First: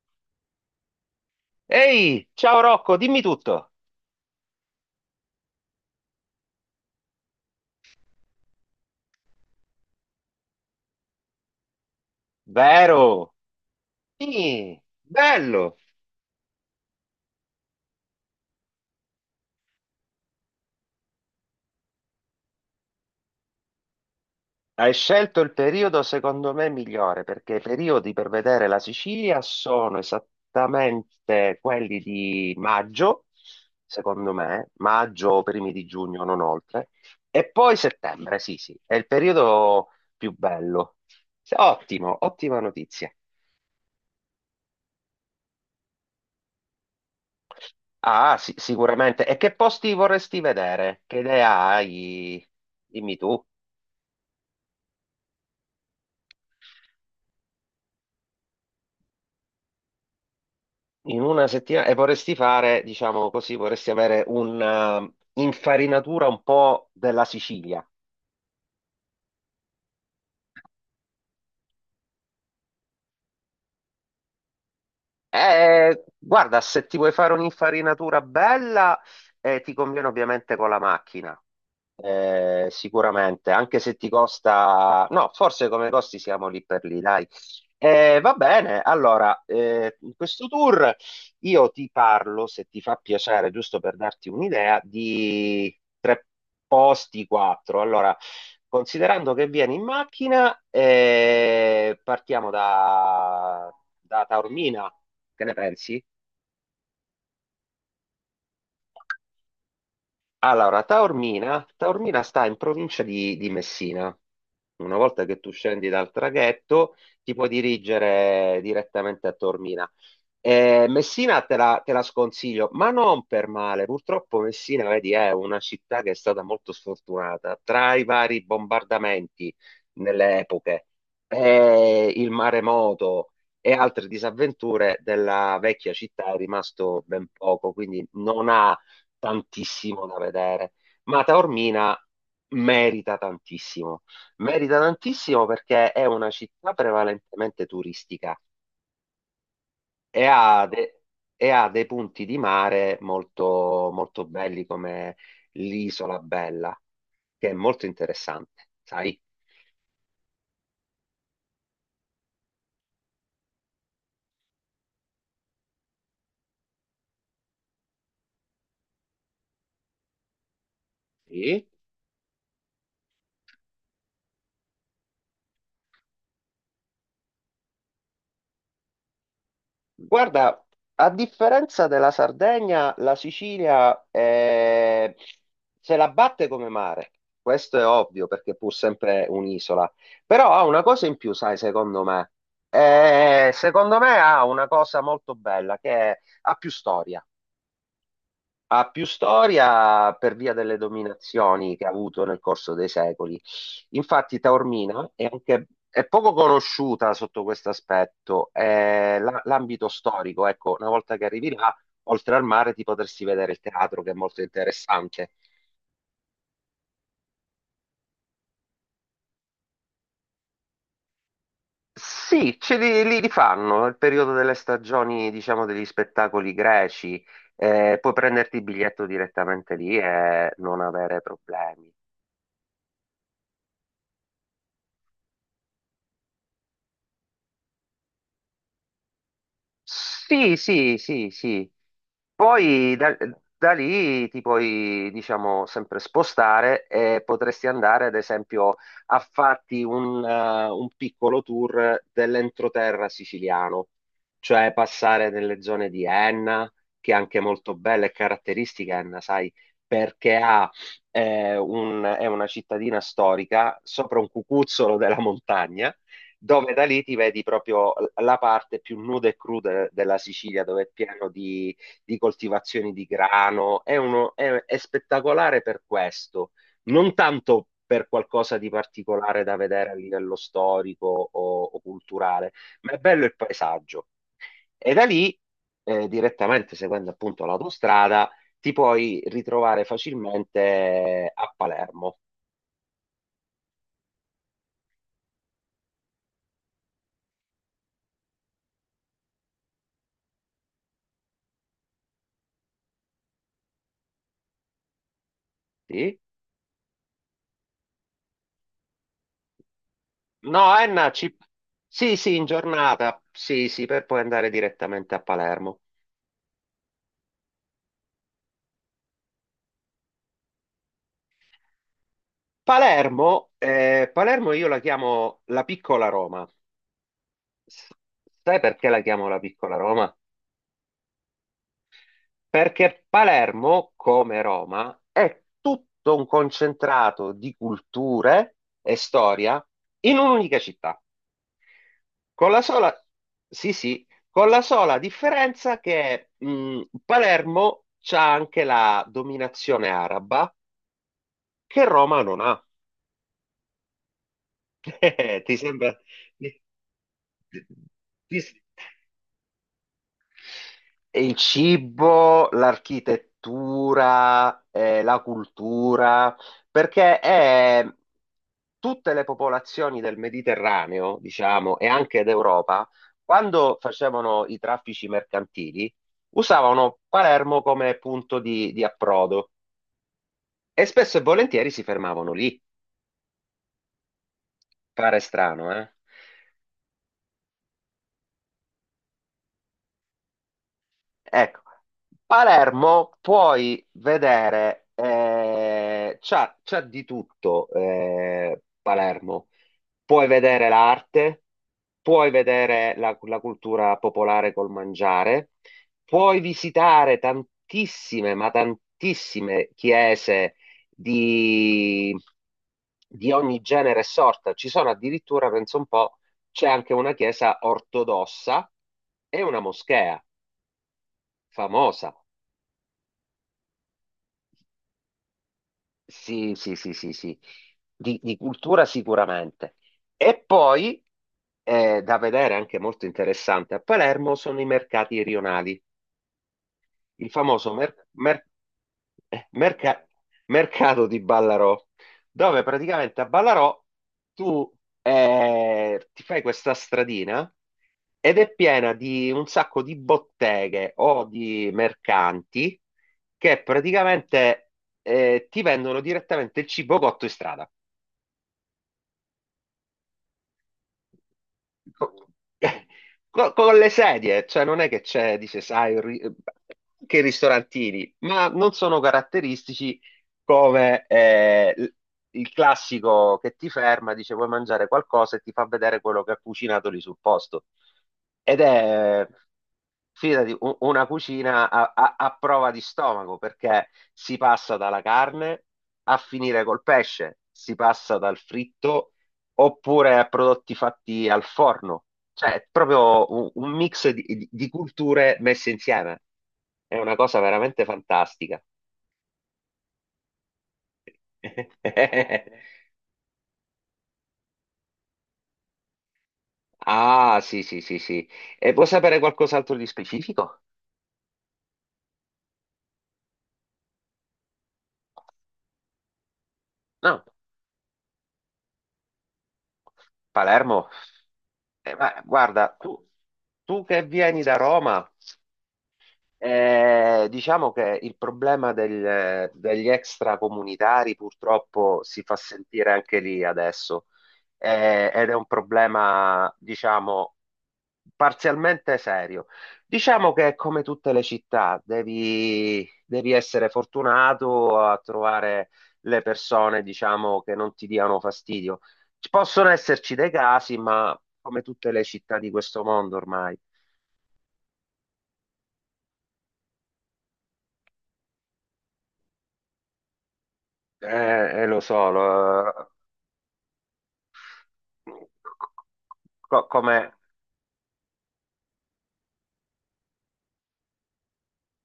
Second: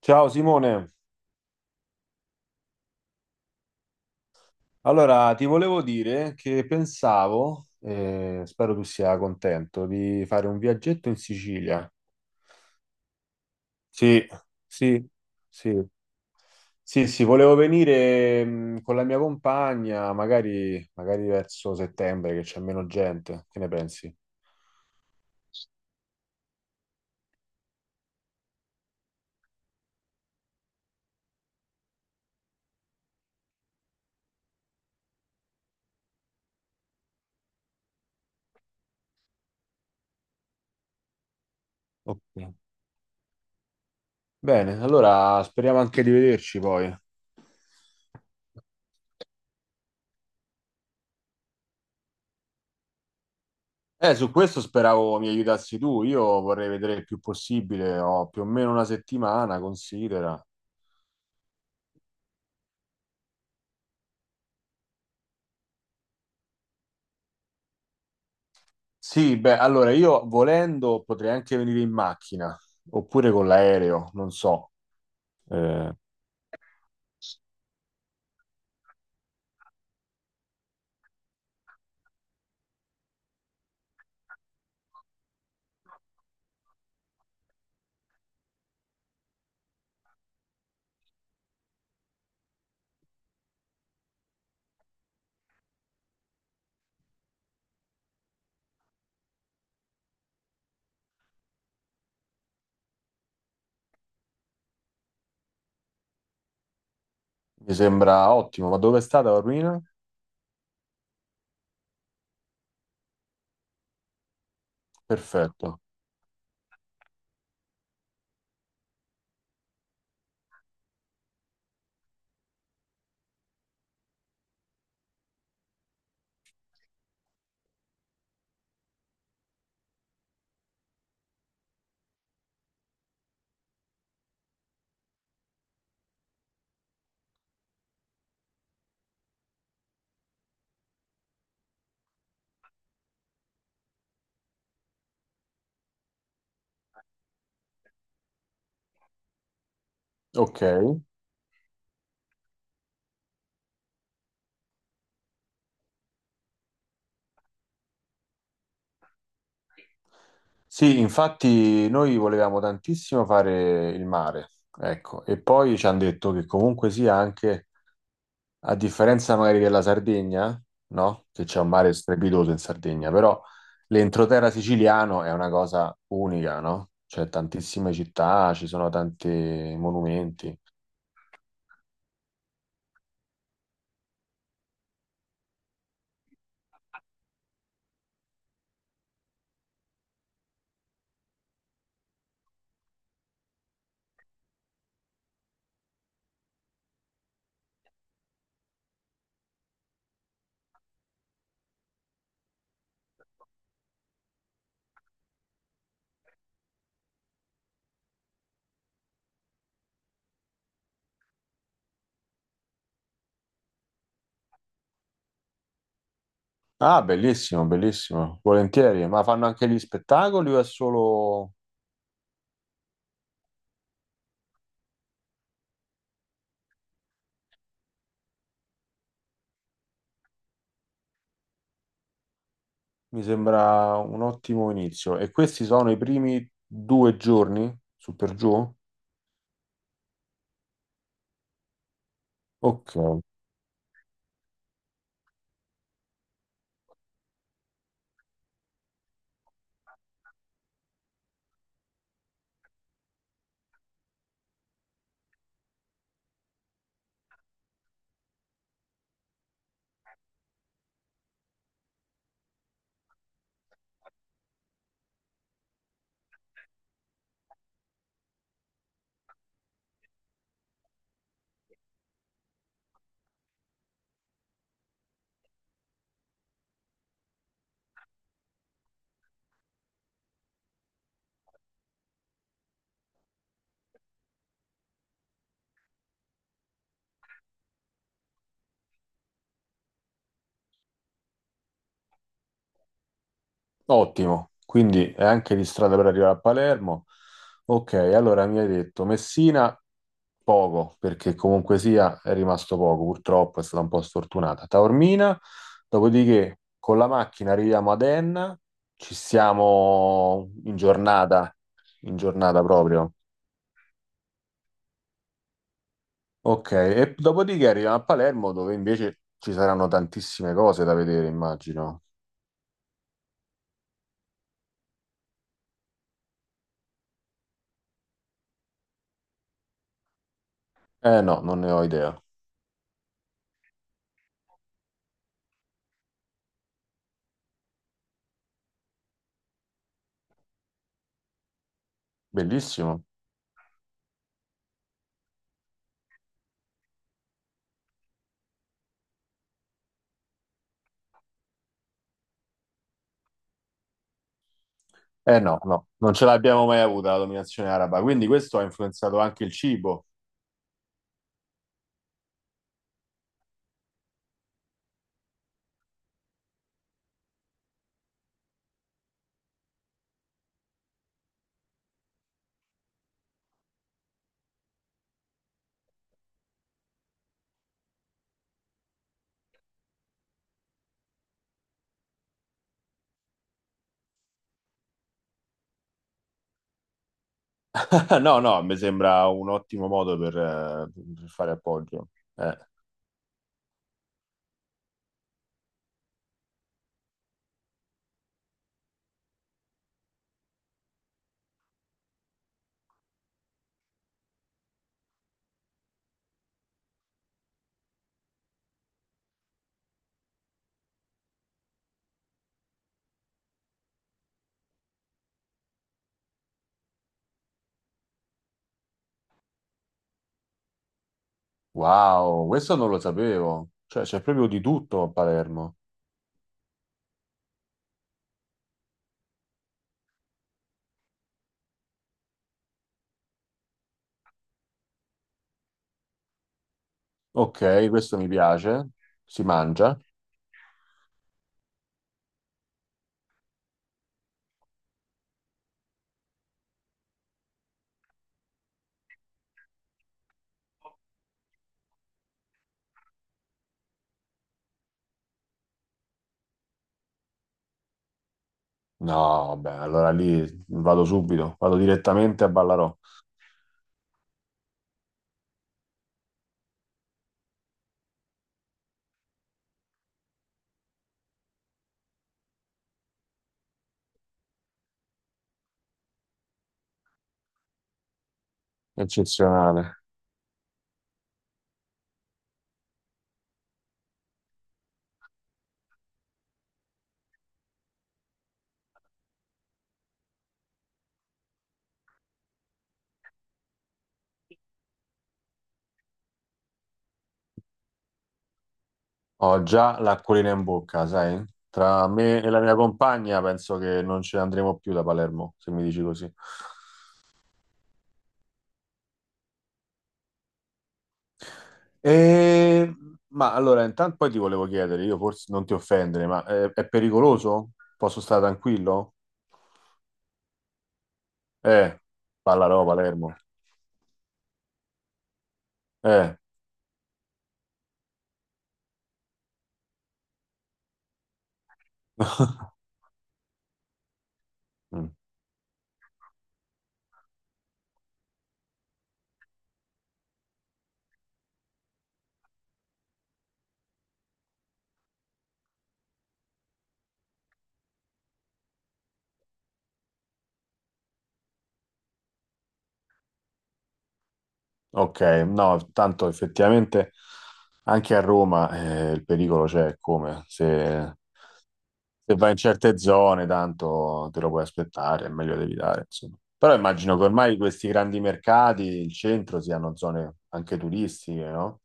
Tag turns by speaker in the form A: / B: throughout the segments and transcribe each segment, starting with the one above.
A: Ciao Simone,
B: Ehi, ciao Rocco, dimmi tutto.
A: allora ti volevo dire che pensavo, spero tu sia contento, di fare un viaggetto in Sicilia.
B: Vero?
A: Sì,
B: Sì,
A: sì,
B: bello.
A: sì, sì, sì, volevo venire con la mia compagna, magari, magari verso settembre che c'è meno gente, che ne pensi?
B: Hai scelto il periodo secondo me migliore perché i periodi per vedere la Sicilia sono esattamente quelli di maggio, secondo me, maggio o primi di giugno, non oltre, e poi settembre, sì, sì, è il periodo più bello. Sì, ottimo,
A: Ok.
B: ottima notizia.
A: Bene, allora speriamo anche di vederci poi.
B: Ah, sì, sicuramente. E che posti vorresti vedere? Che idea hai? Dimmi tu.
A: Su questo speravo mi aiutassi tu, io vorrei vedere il più possibile, ho più o meno una settimana, considera.
B: In una settimana e vorresti fare, diciamo così, vorresti avere un'infarinatura un po' della Sicilia.
A: Sì, beh, allora io volendo potrei anche venire in macchina oppure con l'aereo, non so. Eh,
B: Guarda, se ti vuoi fare un'infarinatura bella, ti conviene ovviamente con la macchina. Sicuramente, anche se ti costa, no, forse come costi siamo lì per lì, dai. Va bene, allora, in questo tour io ti parlo, se ti fa piacere, giusto per darti un'idea, di tre posti, quattro. Allora, considerando che vieni in macchina, partiamo da, da Taormina, che ne pensi?
A: mi sembra ottimo, ma dove è stata Ormina?
B: Allora, Taormina, Taormina sta in provincia di Messina. Una volta che tu
A: Perfetto.
B: scendi dal traghetto, ti puoi dirigere direttamente a Taormina. Messina te la sconsiglio, ma non per male. Purtroppo Messina, vedi, è una città che è stata molto sfortunata. Tra i vari bombardamenti nelle epoche, il maremoto e altre disavventure della vecchia città è rimasto ben poco, quindi non ha tantissimo da vedere. Ma Taormina merita tantissimo. Merita tantissimo perché è una città prevalentemente turistica e
A: Ok.
B: ha, e ha dei punti di mare molto, molto belli come l'Isola Bella, che è molto interessante, sai?
A: Sì, infatti noi volevamo tantissimo fare il mare, ecco, e poi ci hanno detto che comunque sia anche a differenza magari della Sardegna, no? Che c'è
B: Sì.
A: un mare strepitoso in Sardegna, però l'entroterra siciliano è una cosa unica, no? C'è tantissime città, ci sono tanti monumenti.
B: Guarda, a differenza della Sardegna, la Sicilia se la batte come mare. Questo è ovvio perché è pur sempre un'isola. Però ha una cosa in più, sai, secondo me. Secondo me ha una cosa molto bella ha più storia. Ha più storia per via delle dominazioni che ha avuto nel corso dei secoli. Infatti, Taormina è anche è poco conosciuta sotto questo aspetto. L'ambito storico, ecco, una volta che arrivi là, oltre al mare, ti potresti vedere il teatro, che è molto interessante.
A: Ah, bellissimo, bellissimo, volentieri. Ma fanno anche gli spettacoli o è solo,
B: Sì, ce li, li rifanno nel periodo delle stagioni, diciamo, degli spettacoli greci. Puoi prenderti il biglietto direttamente lì e non avere problemi.
A: mi sembra, un ottimo inizio? E questi sono i primi 2 giorni, su per giù?
B: Sì, sì, sì, sì. Poi
A: Ok.
B: da, da lì ti puoi, diciamo, sempre spostare e potresti andare, ad esempio, a farti un piccolo tour dell'entroterra siciliano, cioè passare nelle zone di Enna, che è anche molto bella e caratteristica Enna, sai, perché ha, è una cittadina storica sopra un cucuzzolo della montagna dove da lì ti vedi proprio la parte più nuda e cruda della Sicilia, dove è pieno di coltivazioni di grano, è, uno, è spettacolare per questo, non tanto per qualcosa di particolare da vedere a livello storico o culturale, ma è bello il paesaggio. E da lì, direttamente seguendo appunto l'autostrada, ti puoi ritrovare facilmente a Palermo.
A: Ottimo, quindi è anche di strada per arrivare a Palermo. Ok, allora mi hai detto Messina poco, perché comunque sia è rimasto poco, purtroppo è stata un po' sfortunata. Taormina,
B: Sì?
A: dopodiché con la macchina arriviamo ad Enna, ci siamo
B: No, Enna, ci... sì,
A: in
B: sì, in
A: giornata proprio.
B: giornata, sì, sì, per poi andare direttamente a Palermo.
A: Ok, e dopodiché arriviamo a Palermo dove invece ci saranno tantissime cose da vedere, immagino.
B: Palermo, Palermo io la chiamo la piccola Roma. S- Sai perché la chiamo la piccola Roma?
A: Eh no, non ne ho idea.
B: Perché Palermo, come Roma, è tutto un concentrato di culture e storia in un'unica città, con la
A: Bellissimo.
B: sola, sì, sì, con la sola differenza che Palermo c'ha anche la dominazione araba che Roma non ha.
A: Eh
B: Ti
A: no, no,
B: sembra?
A: non ce l'abbiamo mai avuta la dominazione araba, quindi
B: Ti,
A: questo ha influenzato anche il cibo.
B: E il cibo, l'architettura, la cultura, perché tutte le popolazioni del Mediterraneo, diciamo, e anche d'Europa, quando facevano i traffici mercantili, usavano Palermo come punto di approdo e spesso e volentieri si fermavano lì. Pare strano, eh?
A: No, no, mi sembra un ottimo modo per fare
B: Ecco,
A: appoggio. Eh,
B: Palermo puoi vedere, c'ha, c'ha di tutto Palermo. Puoi vedere l'arte, puoi vedere la, la cultura popolare col mangiare, puoi visitare tantissime, ma tantissime chiese di, di ogni genere e sorta. Ci sono addirittura, penso un po', c'è anche una chiesa ortodossa e una moschea. Famosa,
A: Wow, questo non lo sapevo. Cioè, c'è proprio di tutto a Palermo.
B: sì, sì, sì, sì, sì, di cultura sicuramente. E poi, da vedere anche molto interessante a Palermo, sono i mercati rionali. Il famoso
A: Ok, questo mi piace. Si
B: eh,
A: mangia?
B: merca- mercato di Ballarò, dove praticamente a Ballarò tu ti fai questa stradina ed è piena di un sacco di botteghe o di mercanti che praticamente ti vendono direttamente il cibo cotto in strada.
A: No, vabbè, allora lì vado subito, vado
B: co-
A: direttamente a Ballarò.
B: con le sedie, cioè non è che c'è, dice, sai, che i ristorantini, ma non sono caratteristici come il classico che ti ferma, dice, vuoi mangiare qualcosa e ti fa vedere quello che ha cucinato lì sul posto. Ed è,
A: Eccezionale.
B: fidati, una cucina a, a prova di stomaco, perché si passa dalla carne a finire col pesce, si passa dal fritto oppure a prodotti fatti al forno. Cioè, è proprio un mix di, di culture messe insieme. È una cosa veramente fantastica.
A: Ho già l'acquolina in bocca, sai? Tra me e la mia compagna penso che non ce ne andremo più da Palermo, se mi dici così.
B: Ah, sì, sì, sì, sì. E vuoi sapere qualcos'altro di specifico?
A: Eh, ma allora, intanto poi ti volevo chiedere, io forse non ti offendere, ma è
B: No,
A: pericoloso? Posso stare tranquillo?
B: Palermo.
A: Eh,
B: Ma guarda,
A: Pallarò, Palermo.
B: tu che vieni da Roma.
A: Eh.
B: Diciamo che il problema degli extracomunitari purtroppo si fa sentire anche lì adesso.
A: Mm,
B: Ed è un problema, diciamo, parzialmente serio. Diciamo che è come tutte le città, devi, devi essere fortunato a trovare le persone, diciamo, che non ti diano fastidio. Ci possono esserci dei casi, ma come tutte le città di questo mondo ormai.
A: ok, no, tanto effettivamente anche a Roma il pericolo c'è, come se,
B: Lo so,
A: se vai in certe zone tanto te lo puoi aspettare, è meglio di evitare, insomma. Però
B: Come
A: immagino che ormai questi grandi mercati, il centro, siano zone anche turistiche, no?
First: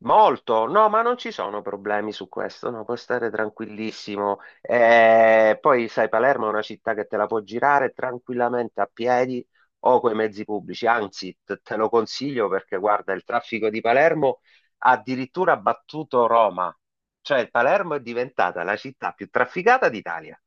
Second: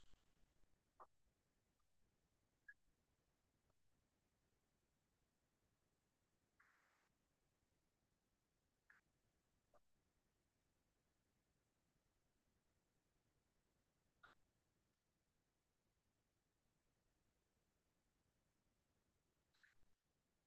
B: molto, no, ma non ci sono problemi su questo, no, puoi stare tranquillissimo. Poi sai, Palermo è una città che te la può girare tranquillamente a piedi o coi mezzi pubblici, anzi, te lo consiglio perché guarda, il traffico di Palermo ha addirittura battuto Roma, cioè Palermo è diventata la città più trafficata d'Italia.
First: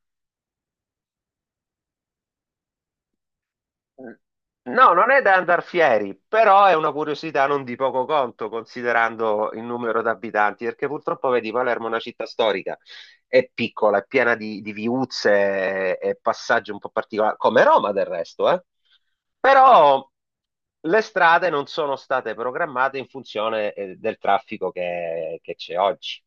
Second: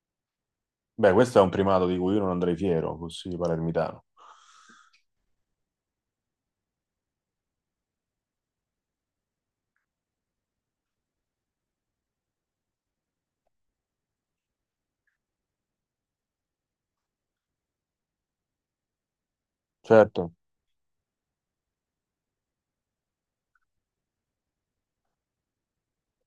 A: Beh, questo è un primato di cui io non andrei fiero, così palermitano.
B: Eh, No, non è da andar fieri, però è una curiosità non di poco conto considerando il numero di abitanti, perché purtroppo vedi Palermo è una città storica, è piccola, è piena di viuzze e passaggi un po' particolari, come Roma del resto, eh? Però
A: Certo.
B: le strade non sono state programmate in funzione del traffico che c'è oggi.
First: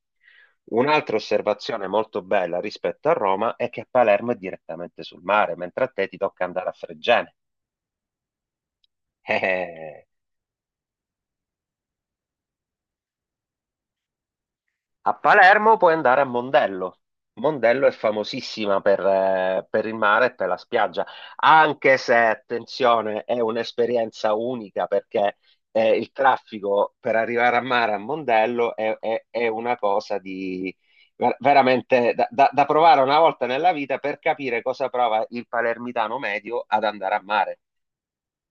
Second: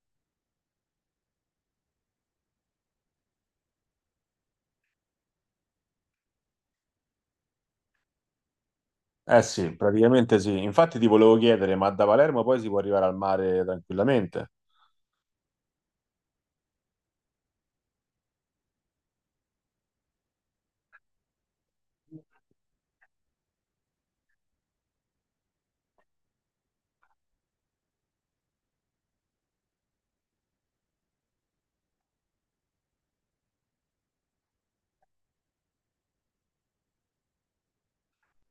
B: Un'altra osservazione molto bella rispetto a Roma è che a Palermo è direttamente sul mare, mentre a te ti tocca andare a Fregene.
A: Eh sì,
B: Eh,
A: praticamente sì. Infatti ti volevo chiedere, ma da Palermo poi si può arrivare al mare tranquillamente?
B: a Palermo puoi andare a Mondello. Mondello è famosissima per il mare e per la spiaggia, anche se, attenzione, è un'esperienza unica perché il traffico per arrivare a mare a Mondello è, è una cosa di veramente da, da provare una volta nella vita per capire cosa prova il palermitano medio ad andare a mare.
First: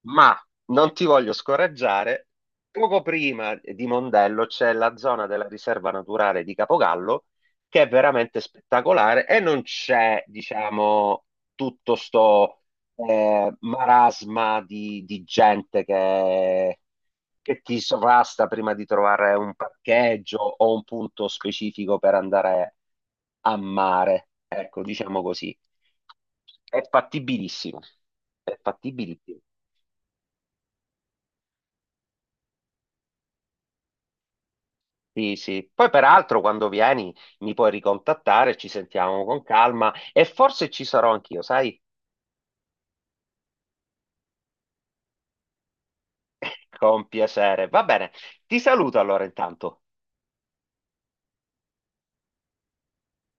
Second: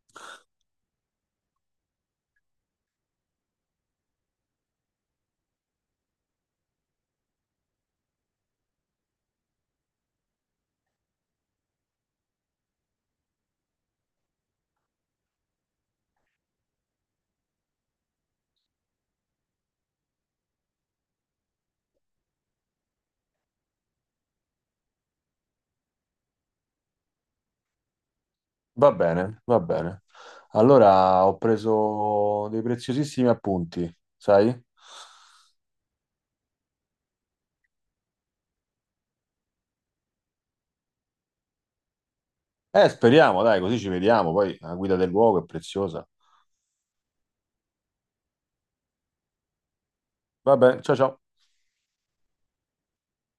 B: Ma non ti voglio scoraggiare, poco prima di Mondello c'è la zona della riserva naturale di Capogallo che è veramente spettacolare e non c'è, diciamo, tutto sto marasma di gente che ti sovrasta prima di trovare un parcheggio o un punto specifico per andare a mare. Ecco, diciamo così. È fattibilissimo. È
A: Va
B: fattibilissimo.
A: bene, va bene. Allora ho preso dei preziosissimi appunti, sai?
B: Sì, sì. Poi peraltro quando vieni mi puoi ricontattare, ci sentiamo con calma e forse ci sarò anch'io, sai?
A: Speriamo, dai, così ci vediamo. Poi la guida del luogo è preziosa.
B: Con piacere. Va bene, ti saluto allora intanto.
A: Va bene, ciao ciao.